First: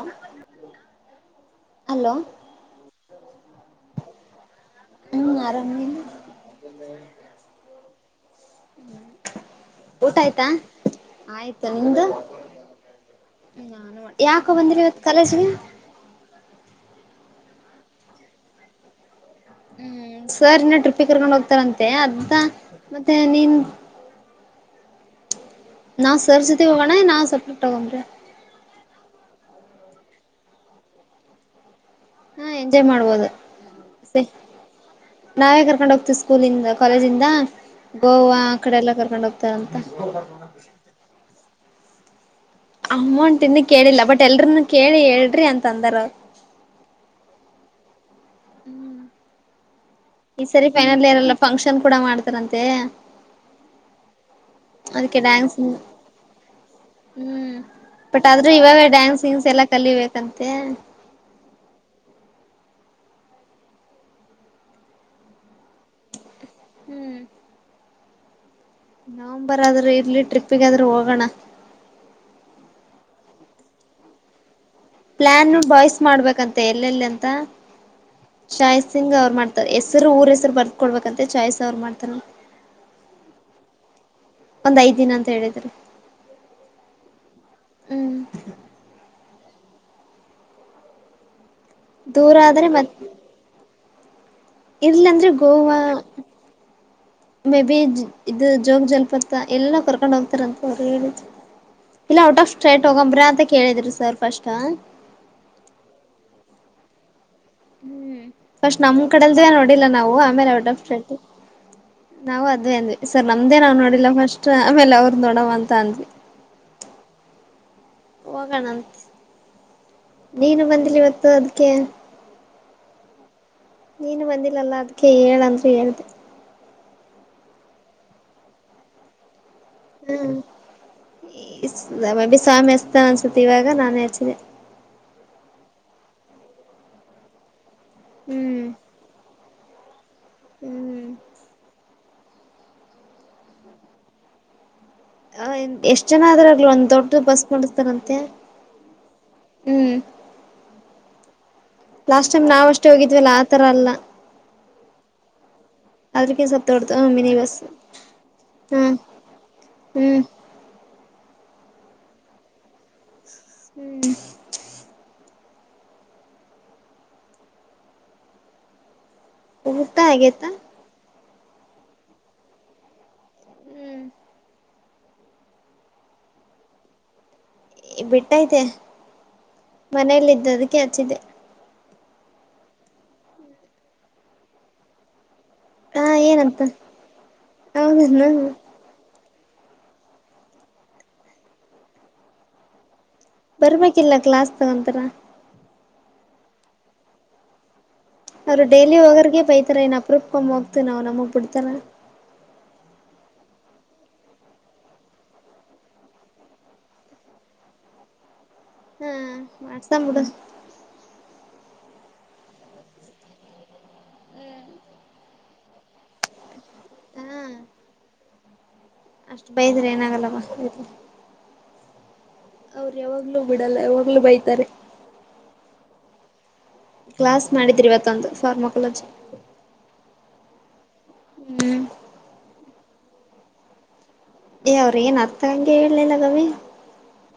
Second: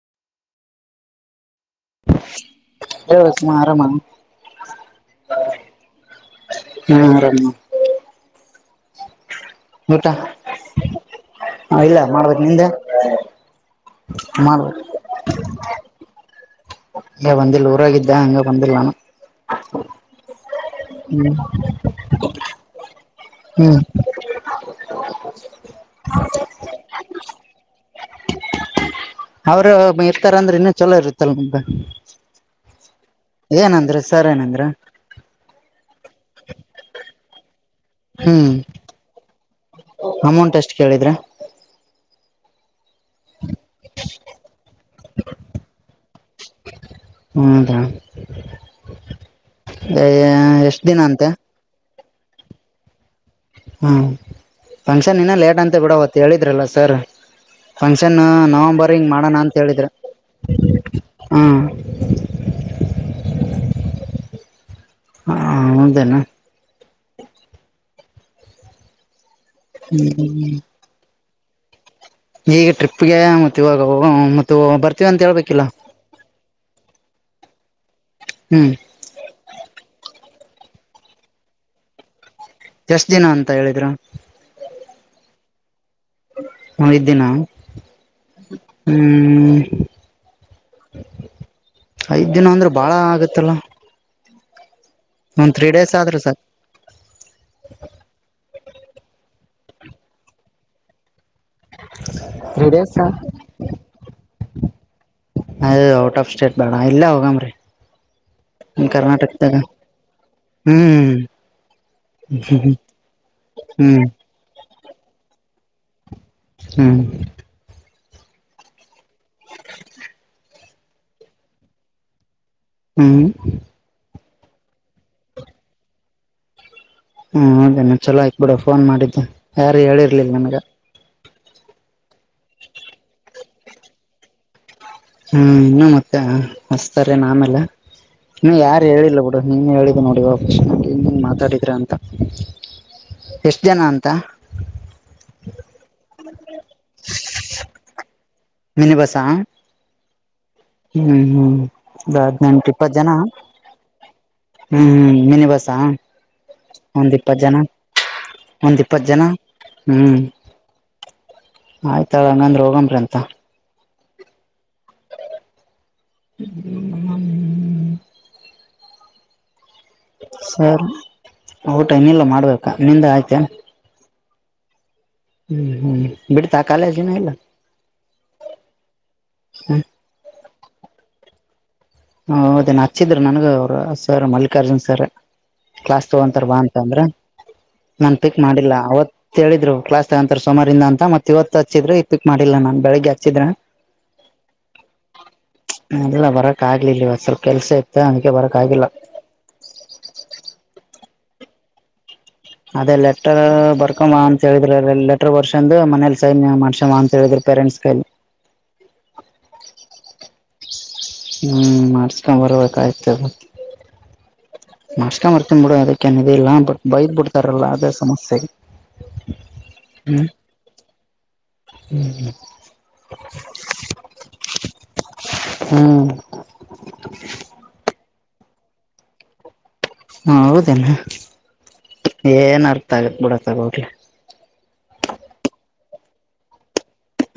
ಹ್ಮ್ ಕೆವತ್ತು ಆರಾಮ ಹುಂ ಆರಾಮ ನಿವು ಹಾ ಆರಾಮ ಊಟ ಆಯ್ತಾ ಆಯ್ತು ಹ ಇಲ್ಲ ನಿಮ್ದು ಮಾಡ್ಬೇಕ ನಿಂದ ಯಾಕೋ ಮಾಡ್ಬೇಕ ಬಂದಿಲೋ ಇವತ್ ಕಾಲೇಜ್ ಗೆ ಹಂಗ ಬಂದಿಲ್ಲ ಊರಾಗಿದ್ದ ಹಂಗ ಬಂದಿಲ್ಲ ನಾನು ಹ್ಮ್ ಸರ್ ಇನ್ನ ಟ್ರಿಪ್ಪಿ ಕರ್ಕೊಂಡ್ ಹ್ಮ್ ಹೋಗ್ತಾರಂತೆ ಅದ ಮತ್ತೆ ನೀನ್ ಹ್ಮ್ [inaudible] ನಾ ಸರ್ ಜೊತೆ ಹೋಗಣ ನಾ ಸಪ್ರೆಟ ಹೋಗಂಬ್ರ ಅವ್ರ ಇರ್ತಾರ ಅಂದ್ರೆ ಇನ್ನ ಚೊಲೋ ಇರುತ್ತಲ್ ನಿಮ್ದ ಹಾ ಎಂಜಾಯ್ ಮಾಡ್ಬೋದ ಏನಂದ್ರ ಸರ್ ಏನಂದ್ರ ನಾವೇ ಕರ್ಕೊಂಡ ಹೋಗ್ತ ಸ್ಕೂಲಿಂದ ಕಾಲೇಜಿಂದ ಗೋವಾ ಹ್ಮ್ ಆ ಕಡೆ ಎಲ್ಲ ಕರ್ಕೊಂಡ ಹೋಗ್ತಾರಂತ ಅಮೌಂಟ್ ಎಷ್ಟ್ ಕೇಳಿದ್ರ ಅಮೌಂಟ್ ಇನ್ ಕೇಳಿಲ್ಲ ಬಟ್ ಎಲ್ರನು ಕೇಳಿ ಹೇಳ್ರಿ ಅಂತ ಅಂದಾರ ಹೌದಾ ಹ್ಮ್ ಈ ಸರಿ ಎಷ್ಟ್ ದಿನ ಫೈನಲ್ ಅಂತೆ ಇರಲ್ಲ ಫಂಕ್ಷನ್ ಕೂಡ ಮಾಡ್ತಾರಂತೆ ಹ್ಮ ಫಂಕ್ಷನ್ ಅದಕ್ಕೆ ಇನ್ನ ಲೇಟ್ ಡ್ಯಾನ್ಸ್ ಅಂತ ಬಿಡ ಅವತ್ ಹೇಳಿದ್ರಲ್ಲ ಸರ್ ಹ್ಮ್ ಫಂಕ್ಷನ್ ಬಟ್ ಆದ್ರೂ ಇವಾಗ ನವಂಬರ್ಂಗ ಡ್ಯಾನ್ಸ್ ಮಾಡೋಣ ಗಿನ್ಸ್ ಅಂತ ಎಲ್ಲಾ ಹೇಳಿದ್ರೆ ಕಲಿಬೇಕಂತೆ ಹಾ [inaudible] ಹೌದೇನ ಹ್ಮ್ ನವಂಬರ್ ಆದ್ರೆ ಇರ್ಲಿ ಹ್ಮ್ ಟ್ರಿಪ್ಪಿಗಾದ್ರೂ ಹೋಗೋಣ ಈಗ ಟ್ರಿಪ್ಗೆ ಮ ಇವಾಗ ಮ ಬರ್ತೀವ ಅಂತ ಪ್ಲಾನ್ ಹೇಳ್ಬೇಕಿಲ್ಲ ಬಾಯ್ಸ್ ಮಾಡ್ಬೇಕಂತೆ ಎಲ್ಲೆಲ್ಲಿ ಅಂತ ಹ್ಮ್ ಶಾಯತ್ ಸಿಂಗ್ ಅವ್ರು ಮಾಡ್ತಾರೆ ಎಸ್ ಸರ್ ಊರ ಹೆಸರ್ ಬರ್ಕ ಕೊಡ್ಬೇಕಂತೆ ಚಾಯ್ಸ ಅವರು ಮಾಡ್ತಾರಂತೆ ಎಷ್ಟ ದಿನ ಅಂತ ಹೇಳಿದ್ರು ಒಂದ್ ಐದ್ ದಿನ ಅಂತ ಹೇಳಿದ್ರರು ಹ್ಮ ಐದ್ದಿನ ಹ್ಮ್ ಹ್ಮ ಐದ್ ದೂರ ದಿನ ಆದ್ರೆ ಅಂದ್ರೆ ಬಾಳ ಆಗುತ್ತಲ್ಲಾ ಇರ್ಲ್ಲ ಅಂದ್ರೆ ಗೋವಾ ಆದ್ರಿ ಸರ್ ಮೇ ಬಿ ಇದು ಜೋಗ ಜಲಪಾತ ಎಲ್ಲ ಕರ್ಕೊಂಡು ಹೋಗ್ತಾರಂತ ಅವ್ರು ಹೇಳಿದ್ರು. ಇಲ್ಲ out of three state days ಹೋಗಂಬ್ರಿ ಅಂತ ಕೇಳಿದ್ರಿ ಸರ್ ಫಸ್ಟ್ ಅದು ಔಟ್ ಆಫ್ ಸ್ಟೇಟ್ ಬೇಡ ಇಲ್ಲೇ ಹೋಗೋಮ್ರಿ ಹ್ಮ್ ಫಸ್ಟ್ ನಮ ಕಡೆಲ್ದ ನೋಡಿಲ್ಲ ನಾವು ಆಮೇಲೆ ಅವಡ್ರ ಹ್ಮ್ ನಾವು ಅದೇ ಹ್ಮ್ ಅಂದ್ವಿ ಸರ್ ನಮ್ದೇ ನಾವ್ ಹ್ಮ್ ನೋಡಿಲ್ಲ ಫಸ್ಟ್ ಆಮೇಲೆ ಅವ್ರ ನೋಡವ ಅಂತ ಅಂದ್ವಿ ಹ್ಮ್ ಹೋಗಣ ಏನು ಬಂದಿಲ್ಲ ಇವತ್ತು ಅದಕ್ಕೆ ಹ್ಮ್ ನೀನು ಬಂದಿಲ್ಲಲ್ಲ ಅದ್ಕೆ ಹೇಳಂದ್ರರು ಹೇಳ್ದ ಹ್ಮ ಹೌದ ನ ಚಲೋ ಆಯಿತ್ ಬಿಡ ಫೋನ್ ಮಾಡಿದ್ದೆ ಯಾರು ಹೇಳಿರ್ಲಿಲ್ಲ ಹ್ಮ್ ನನಗ ಬಿ ಸ್ವಾಮಿ ಎಸ್ತ ಅನ್ಸತಿ ಇವಾಗ ನಾನೇ ಹಚ್ಚಿದೆೆ ಹ್ಮ ಇನ್ನುೂ ಮತ್ತೆ ಹಸ್ತಾರೆ ನಾಮೆಲ್ಲ ಇನ್ನು ಹ್ಮ್ ಯಾರು ಹೇಳಿಲ್ಲ ಬಿುಡು ನೀನು ಹೇಳ ಹ್ಮ್ ನೋಡಿ ಮಾತಾಡಿದ್ರಾ ಅಂತ ಎಷ್ಟು ಜನ ಅಂತ ಹ ಎಷ್ಟ್ ಜನ ಆದ್ರಗ್ಲಿ ಒಂದ್ ದೊಡ್ಡ ಬಸ್ ಮಾಡರ್ತಾರಂತೆ ಹೊಸ ಹ್ಮ್ ಹ್ಮ್ ಲಾಸ್ಟ್ ಟೈಮ್ ಹದ್ನೆಂಟು ನಾವ್ ಅಷ್ಟೇ ಇಪ್ಪತ್ತು ಜನ ಹೋಗಿದ್ವಲ್ಲ ಆತರ ಅಲ್ಲ ಹ್ಮ್ ಹ್ಮ್ ಮಿನಿ ಬಸ ಅದ್ರಕ ಸ್ವಲ್ಪ ದೊಡ್ಡದು ಹ್ಮ ಒಂದ್ ಮಿನಿ ಇಪ್ಪತ್ ಬಸ್ ಜನ ಒಂದ್ ಹ್ಮ್ ಇಪ್ಪತ್ತು ಜನ ಹ್ಮ್ ಆಯ್ತ ಹಂಗಂದ್ರ ಹೋಗಂಬ್ರಿ ಅಂತ ಹ್ಮ್ ಹ್ಮ ಮ ಹ್ಮ ಹಊಟಾ ಆತ ಊಟನ್ನಲ್ಲ ಮಾಡ್ಬೇಕಾ ನಿಂದ ಆಯ್ತ ಹ್ಮ ಹ್ಮ್ ಹ್ಮ್ ಬಿಡ್ತಾ ಕಾಲಜನ ಇಲ್ಲ ಬಿಟ್ಟೈತೆ ಹ್ಮ ಮನೇಲ್ಲ್ದ ಅದಕ್ಕೆ ಆಚ್ಚಿದ್ದೆ ಹ ಹೌದ ಹಚ್ಚಿದ್ರ ನನಗ ಅವರು ಸರ್ ಮಲ್ಲಿಕಾರ್ಜುನ್ ಸರ್ ಹಾ ಕ್ಲಾಸ್ ತಗೊಂತಾರ ಬಾ ಏನಂತ ಅಂತ ಅಂದ್ರ ನನ್ ಹೌದನ್ನ ಪಿಕ್ ಮಾಡಿಲ್ಲ ಅವತ್ ತಿಳಿದ್ರು ಕ್ಲಾಸ್ ತಗೊಂತಾರೆ ಸುಮಾರಿಂದ ಅಂತ ಮತ್ತ ಇವತ್ತುಚ್ಚಿದ್ ಇ ಪಿಕ್ ಮಾಡಿಲ್ಲ ನಾನನ್ ಬೆಳಗ್ಗೆ ಬರ್ಬೇಕಿಲ್ಲ ಕ್ಲಾಸ್ ತಗೊಂತರ ಎಲ್ಲ ಬರಕ್ ಆಗ್ಲಿಲ್ಲವ ಸ್ವಲ್ಪ ಕೆಲ್ಸ ಇತ್ತು ಅದಕ್ಕೆ ಬರಕ್ ಅವ್ರು ಆಗಿಲ್ಲ ಡೈಲಿ ಹೋಗರ್ಗ ಬೈತಾರೆ ಇನ್ ಅಪೂಪ್ಕೊ್ ಹೋಗ್ತು ನಾವ್ ನಮಗ್ ಬಿಡ್ತಾರ ಅದೇ ಲೆಟರ್ ಬರ್ಕ್ ಅಂತ ಹೇಳಿದ್ರಿ ಲೆಟರ್ ಬರ್ಸಂದ ಮನೇಲಿ ಸೈನ್ ಮಾಡಸವ ಅಂತ ಹೇಳಿದ್ರ ಪೇರೆಂಟ್ಸ್ಗೆ ಹಾ ಮಾಡಸಬಡ ಹ್ಮ್ ಮಾಡಸ್ಕೊಂಡ್ ಬರ್ಬೇಕಾಯ್ತದ ನಾಶ್ಕ ಮಾಡರ್ತೀನ್ ಬಿಡು ಅದಕ್ಕೇನ್ ಇದಿಲ್ಲಾ ಬಟ್ ಬೈದ್ ಬಿಡ್ತಾರಲ್ಲ ಅದೇ ಸಮಸ್ಯ ಅಷ್ಟ್ ಬೈದ್ರೆ ಏನಾಗಲ್ಲವಾ ಇ ಹ್ಮ್ ಹ್ಮ್ ಅವ್ರ ಯಾವಾಗ್ಲೂ ಬಿಡಲ್ಲ ಯಾವಾಗ್ಲುೂ ಬೈತಾರೆ ಹ್ಮ್ ಕ್ಲಾಸ್ ಮಾಡಿದ್ರಿ ಇವತ್ತೊ ಒಂದು ಫಾರ್ಮಾಕಲಜಿ ಹ ಹೌದೇನ ಏನ್ ಅರ್ಥ ಆಗ ಬಿಡಕ್ಕಗೋಗಲಿ ಏ ಅವ್ರ ಏನ್ ಅರ್ಥ ಹಂಗೆ ಹೇಳಲಿಲ್ಲ ಗವಿ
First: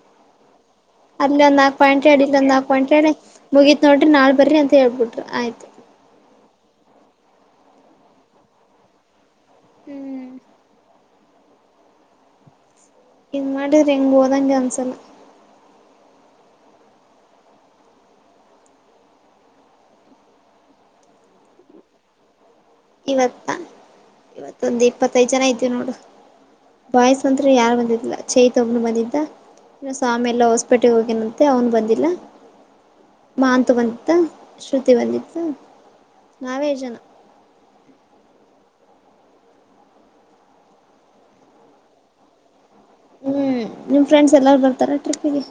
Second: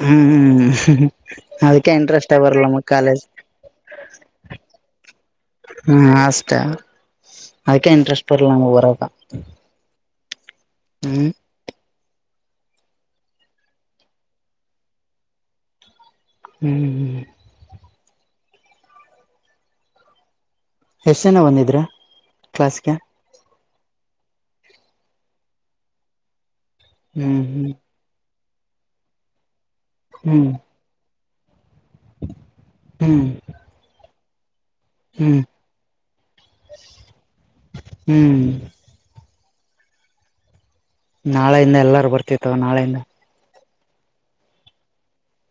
ಹ್ಮ್ ಅಲ್ಲಿ ಒಂದ್ ನಲ್ಕ್ ಅದಕ್ಕೆ ಪಾಯಿಂಟ್ ಹೇಳಡಿ ಇಂಟ್ರೆಸ್ಟ್ ಇಲ್ಲಿ ಒಂದ ಬರಲ್ಲ ನಾಕಕ್ ನಮಗ್ ಪ್ಟ್ ಹೇಳೆ ಕಾಲೇಜ್ ಮುಗಿತತ್ ನೋಡ್ರಿ ನಾಳ ಬರ್ರಿ ಅಂತ ಹೇಳ್ಬಿಟ್ರು ಆಯ್ತು ಹ್ಮ ಆಷ್ಟೆ ಅದಕ್ಕೇ ಇಂಟ್ರೆಸ್ಟ್ ಬರ್ಲಾ ಊರದ ಹ್ಮ್ ಹ್ಮ್ ಇಡ ರಂಗ್ಬೋದ ಚನ್ಸಲ್ಲ ಹ್ಮ್ ಹ್ಮ್ ಹೆಷ್ಟನ ಒಂದಿದ್ರೆ ಇವತ್ತ ಇವತ್ತೊಂದ್ ಇಪ್ಪತ್ತೈದ್ ಜನ ಇದ್ದವಿ ನೋಡು ಬಾಯ್ಸ್ ಮಂತ್ರ ಹ್ಮ್ ಯಾರು ಬಂದಿದಾ ಚೈತ ಒಬ್ನು ಬಂದಿದ್ದ ಇ ಸ್ವಾಮಿ ಎಲ್ಲ ಹ್ಮ್ ಹೊಸ್ಪೇಟೆಗೆ ಹೋಗಿನ ಮತ್ತ ಅವನು ಬಂದಿಲ್ಲ ಹ್ಮ್ ಹ್ಮ್ ಮಾ ಅಂತು ಬಂತಿದ್ದ ಶ್ರುತಿ ಬಂದಿತ್ತು ಹ್ಮ್ ನಾವೇ ಜನ ಹ್ಮ್ ನಾಳೆಯಿಂದ ಎಲ್ಲಾರು ಬರ್ತಿತವ ನಾಳೆಯಿಂದ ಹ್ಮ್ ನಿಮ್ ಫ್ರೆಂಡ್ಸ್ ಎಲ್ಲಾರು ಬರ್ತಾರ ಟ್ರಿಪ್ಪಿಗೆ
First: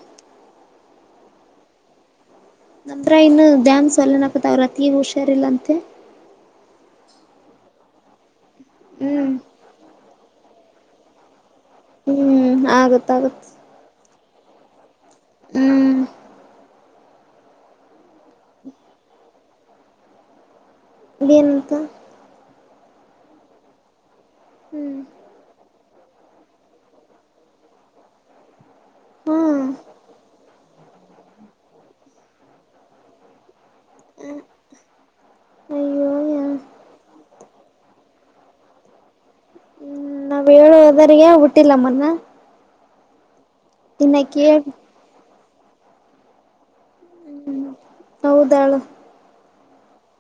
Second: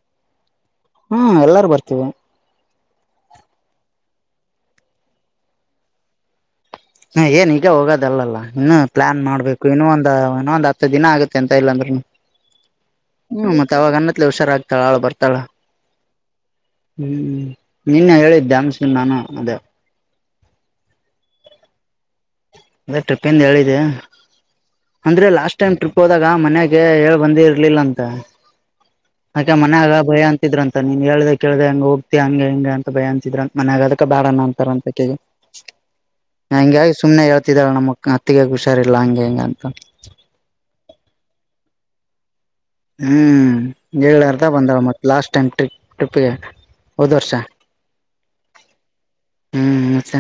ಹ್ಮ್ ಎಲ್ಲಾರು ಬರ್ತೀವಿ ನಂತ್ರ ಇನ್ನು ಡ್ಯಾಾಮಸ್ವಲ್ಲನಕತ್ತ ಅವ್ರ ಅತಿ ಹುಷಾರಿಲ್ಲಂತೆ ಲ್ಲಲ್ಲ ಇನ್ನು ಪ್ಲಾನ್ ಹ್ಮ್ ಮಾಡ್ಬೇಕು ಇನ್ನು ಒಂದ ಇನ್ನೊ ಒಂದ ಹತ್ತು ದಿನ ಆಗುತ್ತೆ ಎಂತ ಇಲ್ಲಾಂದ್ರರು ಹ್ಮ್ ಆಗತ್ತಾಗತ್ ಹ್ಮ ಮತ್ತ ಅವಾಗ ಅನ್ನತ್ ಹುಷಾರಾಗ್ತಾಳ ಬರ್ತ ಳ ಹ್ಮ್ ಹ್ಮ ನಿನ್ನೆ ಹೇಳಿದ್ದಾ ಸಿಂದ ನಾನು ಅದೇ ಎಂತ ಟ್ರಿಪ್ಂದ ಹೇಳಿದೆ ಹ್ಮ್ ಅಂದ್ರೆ ಲಾಸ್ಟ್ ಟೈಮ್ ಟ್ರಿಪ್ ಹೋದಾಗ ಮನ್ಯಾಗ ಹೇಳ್ ಬಂದ ಇರ್ಲಿಲ್ಲ ಅಂತ ಹಾ ಆಕೆ ಮನ್ಯಾಗ ಭಯ ಅಂತಿದ್ರಂತ. ನೀನ್ ಹೇಳ್ದ ಕೇಳ್ದ ಹೆಂಗೆ ಹೋಗ್ತಿ ಹಂಗ ಹಿಂಗ ಅಂತ ಭಯ ಅನ್ಸಿದ್ರ ಮನ್ಯಾಗ ಅದಕ್ಕ ಬ್ಯಾಡಣ ಅಂತಾರ ಅಂತ ಕಿ ಅಯ್ಯೋ ಹಂಗಾಗಿ ಸುಮ್ನೆ ಯ ನಮ ಅತ್ತಿಗಗ ಹುಷಾರಿಲ್ಲ ಹಂಗೆ ಹಿಂಗ ಅಂತ ಹ್ಮ ನಾವ್ ಹೇಳು ಓದ್ರಗ ಬಿಟ್ಟಿಲ್ಲಮ್ಮನ್ನ ಹ್ಮ್ ಹೇಳಲಾರ್ದ ಬಂದಾಳ ಮತ್ತ ಲಾಸ್ಟ್ ಟೈಮ್ ಟ್ರಿಪ್ ಟ್ರಿಪ್ಗೆ ಹೋದ್ ವರ್ಷ ಹ್ಮ್ ಹೌದಳ. ಹ್ಮ್ ಮತ್ತ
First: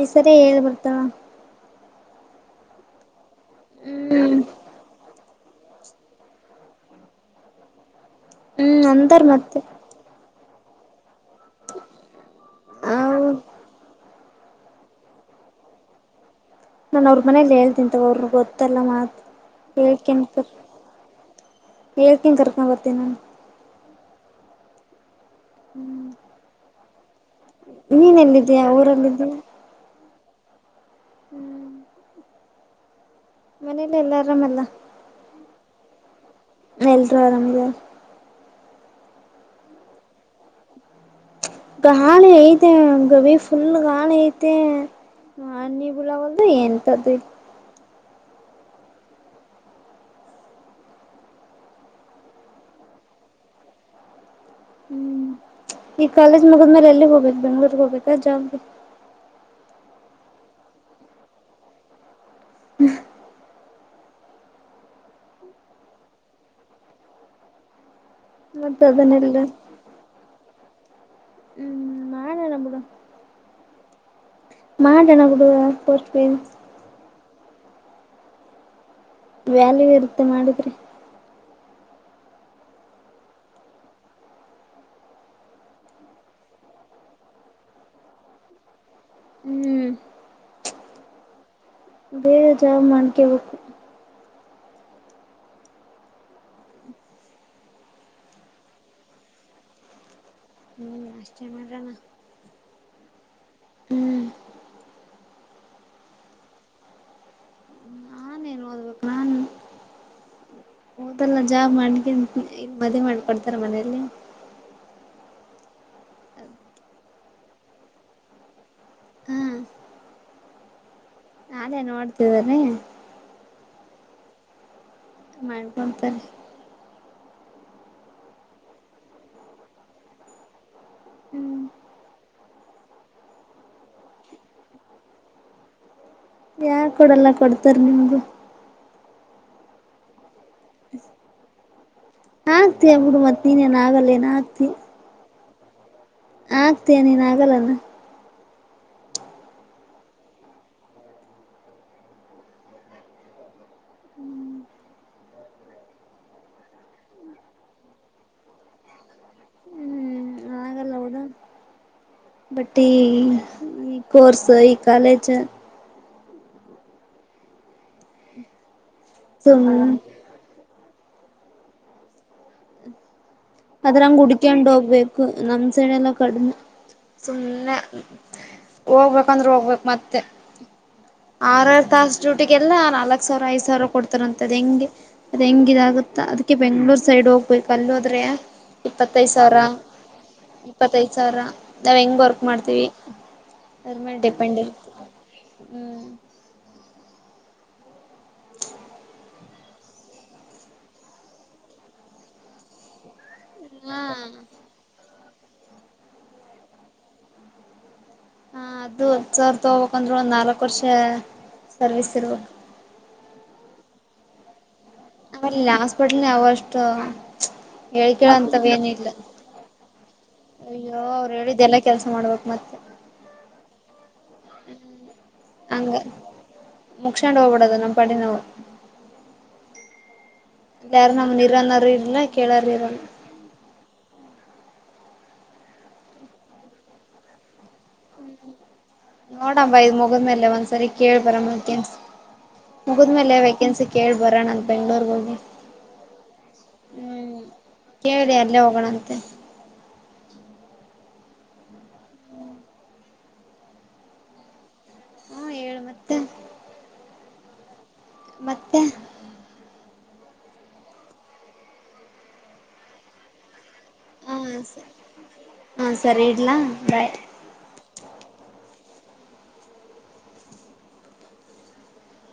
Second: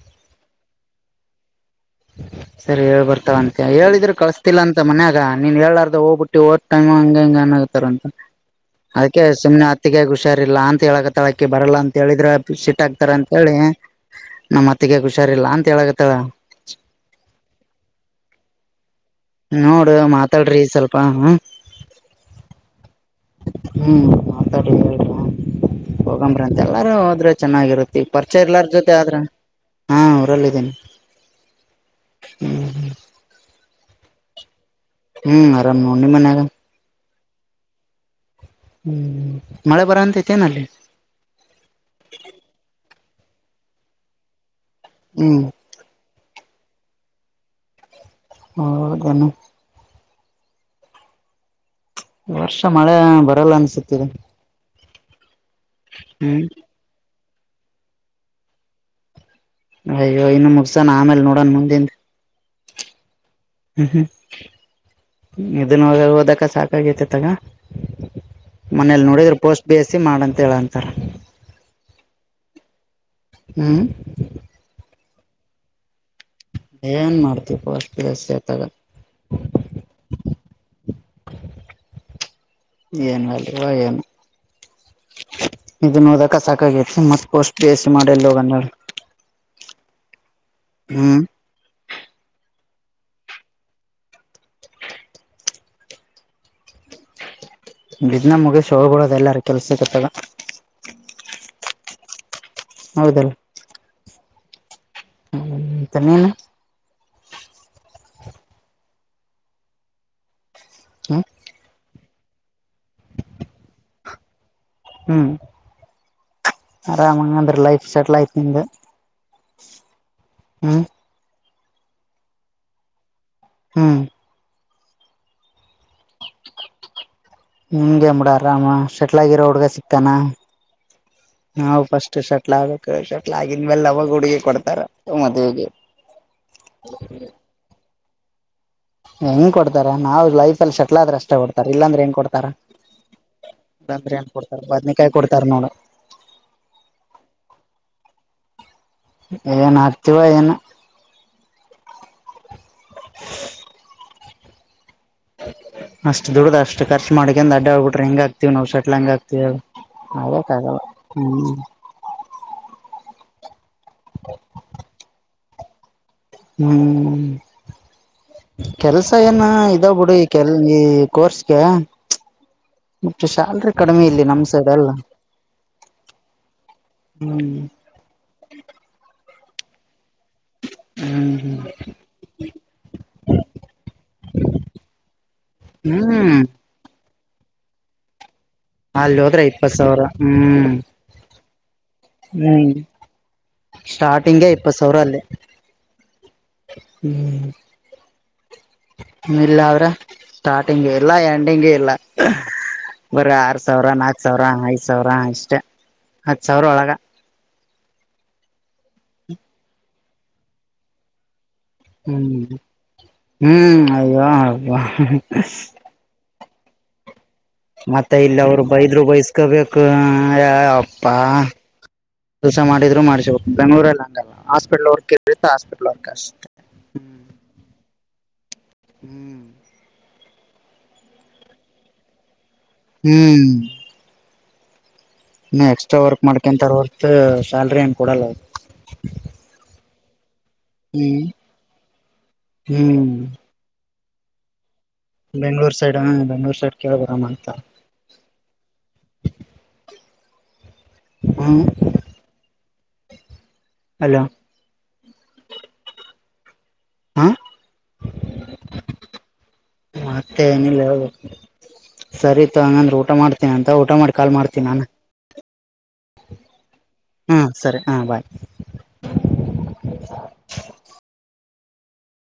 ಈ ಸರಿ ಏಳ್ ಬರ್ತಾಳ. ಸರಿ ಹೇಳ್ ಬರ್ತಾಲಂಕ ಹೇಳಿದ್ರ ಹ್ಮ್ ಕಳಸ್ತಿಲ್ಲ ಅಂತ ಮನ್ಯಾಗ ನೀನ್ ಹೇಳಲಾರ್ದ ಹೋಗ್ಬಿಟ್ಟ ಹೋದ ತಮ್ ಹಂಗ ಹಿಂಗ ಅನ್ನತರ ಅಂತ ಹ್ಮ್ ಅಂತಾರ ಅದಕ್ಕೆ ಮತ್ತೆ ಸುಮ್ನೆ ಅತ್ತಿಗೆಗ ಹು ಷಾರಿಲ್ಲಾ ಅಂತ ಹೇಳಕತಳಕಿ ಬರಲ್ಲ ಅಂತ ಹೇಳಿದ್ರ ಸಿಟ್ ಆಕ್ತಾರ ಅಂತ ಹೇಳಿ. ನಮ್ಮ ಅತ್ತಿಗೆಗ ಹುಷಾರಿಲ್ಲಾ ಅಂತ ಹೇಳಕತ್ತಳ. ನಾ ಅವ್ರ ಮನೇಲಿ ಹೇಳ್ತನ ತುಗೋ ಅವ್ರ ಗೊತ್ತಲ್ಲ ಮಾತ್ ನೋಡು ಹಳ್ಕೆನ್ ಮಾತಾಡ್ರಿ ಸ್ವಲ್ಪ ಹ ಏಳ್ಕೆನ್ ಕರ್ಕ ಬರ್ತೀನಿ. ನಾನು ಎಹ್ಮ್ [unintelligible] ಹೋಗನರು ಎಲ್ಲಾರು ಅದ್ರ ಚೆನ್ನಾಗಿರತ್ತ ಈ ನೀನ್ ಪರಿಚಯ ಎಲ್ಲಿದ್ದೀಯ ಇಲ್ಲಾರ ಜೊತೆ ಆದ್ರ ಹಾ ಉರಲ್ಲ ಇದೀನಿ. ಹ್ಮ. ಹ್ಮ್ ಹ್ಮ. ಮನೇಲ್ಲ ಎಲ್ಲಾ ಆರಾಮಲ್ಲ. ಹ್ಮ ಆರಾಮ ನೋಡ್ ನಿಮ್ಮ ಮನ್ಯಾಗ ಎಲ್ಲರು ಆರಾಮ ಇದರ. ಹ್ಮ ಮಳೆ ಬರಂತ ಐತೇನ ಅಲ್ಲಿ ಗಾಳ ಐತೆ ಗವಿ ಫುಲ್ ಗಾಳ ಐತ ಹ್ಮ್ ಅ ನೀ ಬುಲವ ಅಂದ್ರ ಎಂತ್ದು ಹ ಗಣ ವರ್ಷ ಮಳೆ ಬರಲ್ಲ ಅನ್ಸತ್ತ ಇದ ಹ್ಮ ಈ ಕಾಲೇಜ್ ಮುಗದ್ಮೇಲ ಎಲ್ಲಿಗ ಹೋಗ್ಬೇಕ ಬೆಂಗ್ಳೂರಗ ಹೋಗ್ಬೇಕ ಜಾ ಅಯ್ಯ ಇನ್ನ ಮುಗಸನ್ ಆಮೇಲೆ ನೋಡನ ಮುಂದಿಂದ [inaudible] ಹ್ಮ ಹ್ಮ ಇದನ್ನ ಓದಕ ಸಾಕಾಗತ ಅತ್ತಗ ಮತ್ತ ಮನೇಲಿ ನೋಡಿದ್ರ ಅದನ್ನೆಲ್ಲ ಪೋಸ್ಟ್ ಬೇಸಿ ಮಾಡ ಅಂತ ಹೇಳಂತಾರ. ಹ್ಮ. ಹ್ಮ. ಅದೇನ ಹುಡಗ ಪೋಸ್ಟ ಪೇ ಎನ್ ಮಾಡ್ತಿ ಪೋಷ್ಟ ಅತಾಗ ವ್ಯಾಲ್ಯೂ ಇರತ್ತೆ ಮಾಡಿದ್ರಿ. ಏನ ವ್ಯಾಲುವ ಏನು ಇದನ್ನ ಓದಾಕ ಸಾಕಾಗೈತಿ ಮತ್ತ ಪೋಸ್ಟ್ ಬೇಸಿ ಮಾಡಿಲ ಹೋಗನ ಹೇಳ ಹ್ಮ್ ಹ್ಮ. ಬೇಗ ಜಾಬ್ ಮಾಡ್ಕೊಬೇಕ. ಬಿದ್ನ ಮುಗಷ ಹೋಗಬೊದ ಎಲ್ಲಾರ ಕೆಲ್ಸಕ್ಕತ್ತಾಗ. ಹ್ಮ್ ಅಷ್ಟೇ ಮಾಡಣ. ಹೌದಲ್ಲ. ಹ್ಮ ತ ನೀನ ನಾನೇನ್ ಓದ್ಬೇಕು ನಾನ್ ಹ್ಮ್ ಓದಲ್ಲ ಜಾಬ್ ಮಾಡ್ಕ ಈ ಮದ್ವಿ ಮಾಡಕೊಡ್ತಾರ ಮನೆಲ್ಲಿ ಹ್ಮ್ ಆರಾಮಂಗ ಅಂದ್ರೆ ಲೈಫ್ ಸೆಟ್ಲ್ ಐ್ತ್ ನಿ್ದ ಹಾ ಹ್ಮ್ ನೋಡ್ತಿದ್ದನೆ ಹ್ಮ್ ಮಾಡ್ಕೊಂತಾನೆ [unintelligible] ಹ್ಗೆಡರಾಮ ಸೆಟ್ಲಾಗಿಿರೋಡ್ಗೆ ಸಿಗ್ತಾನ ಹ್ಮ್ ನಾವು ಫಸ್ಟ್ ಶಟ್ಲ ಆಗಕ್ ಶಟ್ಲ ಆಗನ್ ಮೇಲ್ ಅವವಾಗ ಹುಡುಗಿ ಕೊಡ್ತಾರ ಮದುವೆಗೆ ಯಾರ್ ಕೊಡಲ್ಲ ಕೊಡ್ತಾರ ನಿಮ್ಗು ಹೆಂಗ್ ಕೊಡ್ತಾರೆ ನಾವ್ ಲೈಫ ಅಲ್ಲಿ ಸೆಟಲ್ ಆದ್ರೆ ಅಷ್ಟೆ ಕೊಡ್ತಾರೆ ಇಲ್ಲಂದ್ರೆ ಹೆಂಗ ಕೊಡ್ತಾರೆ ಆಗ್ತೀಯ ಬಿಡು ಮತ್ ನೀನೇನ್ [unintelligible] ಆಗಲ್ಲ ಬಿರಿಯಾನಿ ಕೊಡ್ತಾರ ಬದ್ನೇಕಾಯಿ ಕೊಡ್ತಾರ ನೋಡು ಆಗ್ತೀಯಾ ನೀನ್ ಆಗಲ್ಲನ ಏನ್ ಆಕ್ತಿೀವಾ ಏನೊ [inaudible] [inaudible] ಅಷ್ಟ ದುಡ್ದ ಅಷ್ಟ ಖರ್ಚ್ ಮಾಡಕ ಅಡ್ಡ ಹಬ ಬಿ್ರಿ ಹೆಂಗ ಆತತಿವಿ ನಾವು ಸೆಟ್ಲ್ ಹಂಗ ಆಾತತಿವ ಹ್ಮ್ [unintelligible] [unintelligible] ಹ್ಮ್ ಬಟ್ಟ ಈ ಈ ಕರ್ಸ್ ಈ ಕಾಲೇಜ್ ಹ್ಮ್ ಕೆಲ್ಸ ಏನ ಇದಾವ್ ಸುಮ್ ಬಿಡಿ ಕೆಲ್ಸ ಈ ಕೋರ್ಸ್ಗೆ ಸ್ಯಾಲ್ರಿ ಕಡಿಮೆ ಅದ್ರಂಗ ಇಲ್ಲಿ ನಮ್ ಕುಡಕೊಂಡು ಸೈಡ್ ಎಲ್ಲ ಹೋಗ್ಬೇಕು ನಮ್ ಸೈಡೆ ಎಲ್ಲ ಕಡಿಮೆ ಹ್ಮ್ ಸುಮ್ನೆ ಹೋಗ್ಬೇಕಂದ್ರೆ ಹೋಗ್ಬೇಕು ಮತ್ತೆ ಹ್ಮ್ ಹ್ಮ್ ಆರರ್ ತಾಸ ಡೂಟಿಗೆ ಎಲ್ಲಾ ನಾಲ್ಕ್ ಸಾವಿರ ಐದ್ ಸಾವಿರ ಕೊಡ್ತಾರ ಅಂತದ್ ಹೆಂಗೆ ಅದ ಹೆಂಗಿದಾಗುತ್ತೆ ಹ್ಮ್ ಅದಕ್ಕೆ ಬೆಂಗಳೂರು ಸೈಡ್ ಹೋಗ್ಬೇಕು ಅಲ್ಲೋದ್ರೆ ಅಲ್ಲಿ ಇಪ್ಪತ್ತೈದ ಹೋದ್ರೆ ಸಾವಿರ ಇಪ್ಪತ್ ಹ್ಮ್ ಇಪ್ಪತ್ತೈದ ಸಾವಿರ ತವ್ ಹೆಂಗ್ ವರ್ಕ್ ಮಾಡ್ತೀವಿ ಅದರ್ಮೇಲೆ ಸ್ಟಾರ್ಟಿಂಗೇ ಡಿಪೆಂಡ ಇಪ್ಪತ್ ಸಾವಿರ ಅಲ್ಲಿ ಹ್ಮ್ ಹ್ಮ್ ಇಲ್ಲ ಅವ್ರ ಸ್ಟಾರ್ಟಿಂಗ ಇಲ್ಲ ಎಂಡಿಂಗು ಇಲ್ಲ [unintelligible] ಬರ ಆರ್ ಸಾವಿರ ಹಾ ನಾಕ್ ಸಾವಿರ ಐದ್ ಸಾವಿರ ಇಷ್ಟೇ ಹತ್ ಸಾವಿರ ಒಳಗ ಹ ಅದು ಹತ್ತು ಸಾವಿರ ತಗೋಬೇಕಕ್ಂದ್ರರು ಒಂದ್ ನಾಲ್ಕ್ ವರ್ಷ ಸರ್ವಿಸ್ ಹ್ಮ್ ಇರ್ಬೇಕು ಹ್ಮ್ ಯಯೋ ಅವಾ ಆ [unintelligible] ಹಾಸ್ಪಿಟ್ಲ್ ಯಷ್ಟು ಮತ್ತ ಇಲ್ಲ ಅವರು ಬೈದ್ರು ಬಯಸ್ಕೋಬೇಕು ಯ ಅಯ್ಯೋ ಅಪ್ಪಾ ಅವ್ರು ಹೇಳಿದ್ದೆಲ್ಲಾ ಕೆಲ್ಸ ಮಾಡ್ಬೇಕ್ ಕೆಲಸ ಮತ್ತೆ ಮಾಡಿದ್ರು ಮಾಡ್ಸಬೇಕು ಬೆಂಗಳೂರಲ್ಲ ಹಂಗಲ್ಲ ಹಾಸ್ಪಿಟಲ್ ವರ್ಕ್ ಇತ್ತ ಹಾಸ್ಪಿಟಲ್ ವರ್ಕ್ ಅಷ್ಟೇ ಮುಕ್ಷಾಂಡ ಹೋಗಬೂಡದು ನಾಮ್ ಪಡಗೆ ನವು ಹ್ಮ್ ಯಾರು [unintelligible] ನಮ ಇರನಾರ ಇಲ್ಲ ಕೇಳಾರ ಇರಲ್ಲ ನೀ ಎಕ್ಸ್ಟ್ರಾ ವರ್ಕ್ ಮಾಡ್ಕೊಂತಾರ ಹೊ ಸ್ಯಾಲ್ರಿ ಏನ್ ಕೊಡಲ್ಲ ಮುಗ್ಮೇಲೆ ಒಂದ್ಸರಿ ಹ್ಮ್ ಕೇಳಬರ ಹ್ಮ್ ಮುಗ್ಮೇಲೆ ವೇಕೆನ್ಸಿ ಕೇಳ ಬರೋಣ ಬೆಂಗ್ಳೂರ್ ಸೈಡ್ ಹ ಬೆಂಗ್ಳೂರ್ ಸೈಡ್ ಕೇಳ ಬರ ಅ್ಂತ ಕೇಳಿದೇ ಅಲ್ಲೇ ಹೋಗೋಣಂತೆ ಹು ಹಲೋ ಹ್ಮ ಹೇಳು ಮತ್ತೆ ಹಾ ಮತ್ತೆ ಮತ್ತೆ ಏನಿಲ್ಲ ಹೇಳ್ಬೇಕು ಸರಿ ತಗಂದ್ರೆ ಊಟ ಮಾಡ್ತೇನ ಅಂತ [unintelligible] ಊಟ ಮಾಡಿ ಕಾಲ್ ಹಾ ಮಾಡ್ತನಿ ನಾನೇ ಸರಿ ಹಾ ಸರಿ ಇಡ್ಲಾ ಬಾಯ್ ಹ್ಮ ಸರಿ ಹ ಬಾಯ್ [inaudible]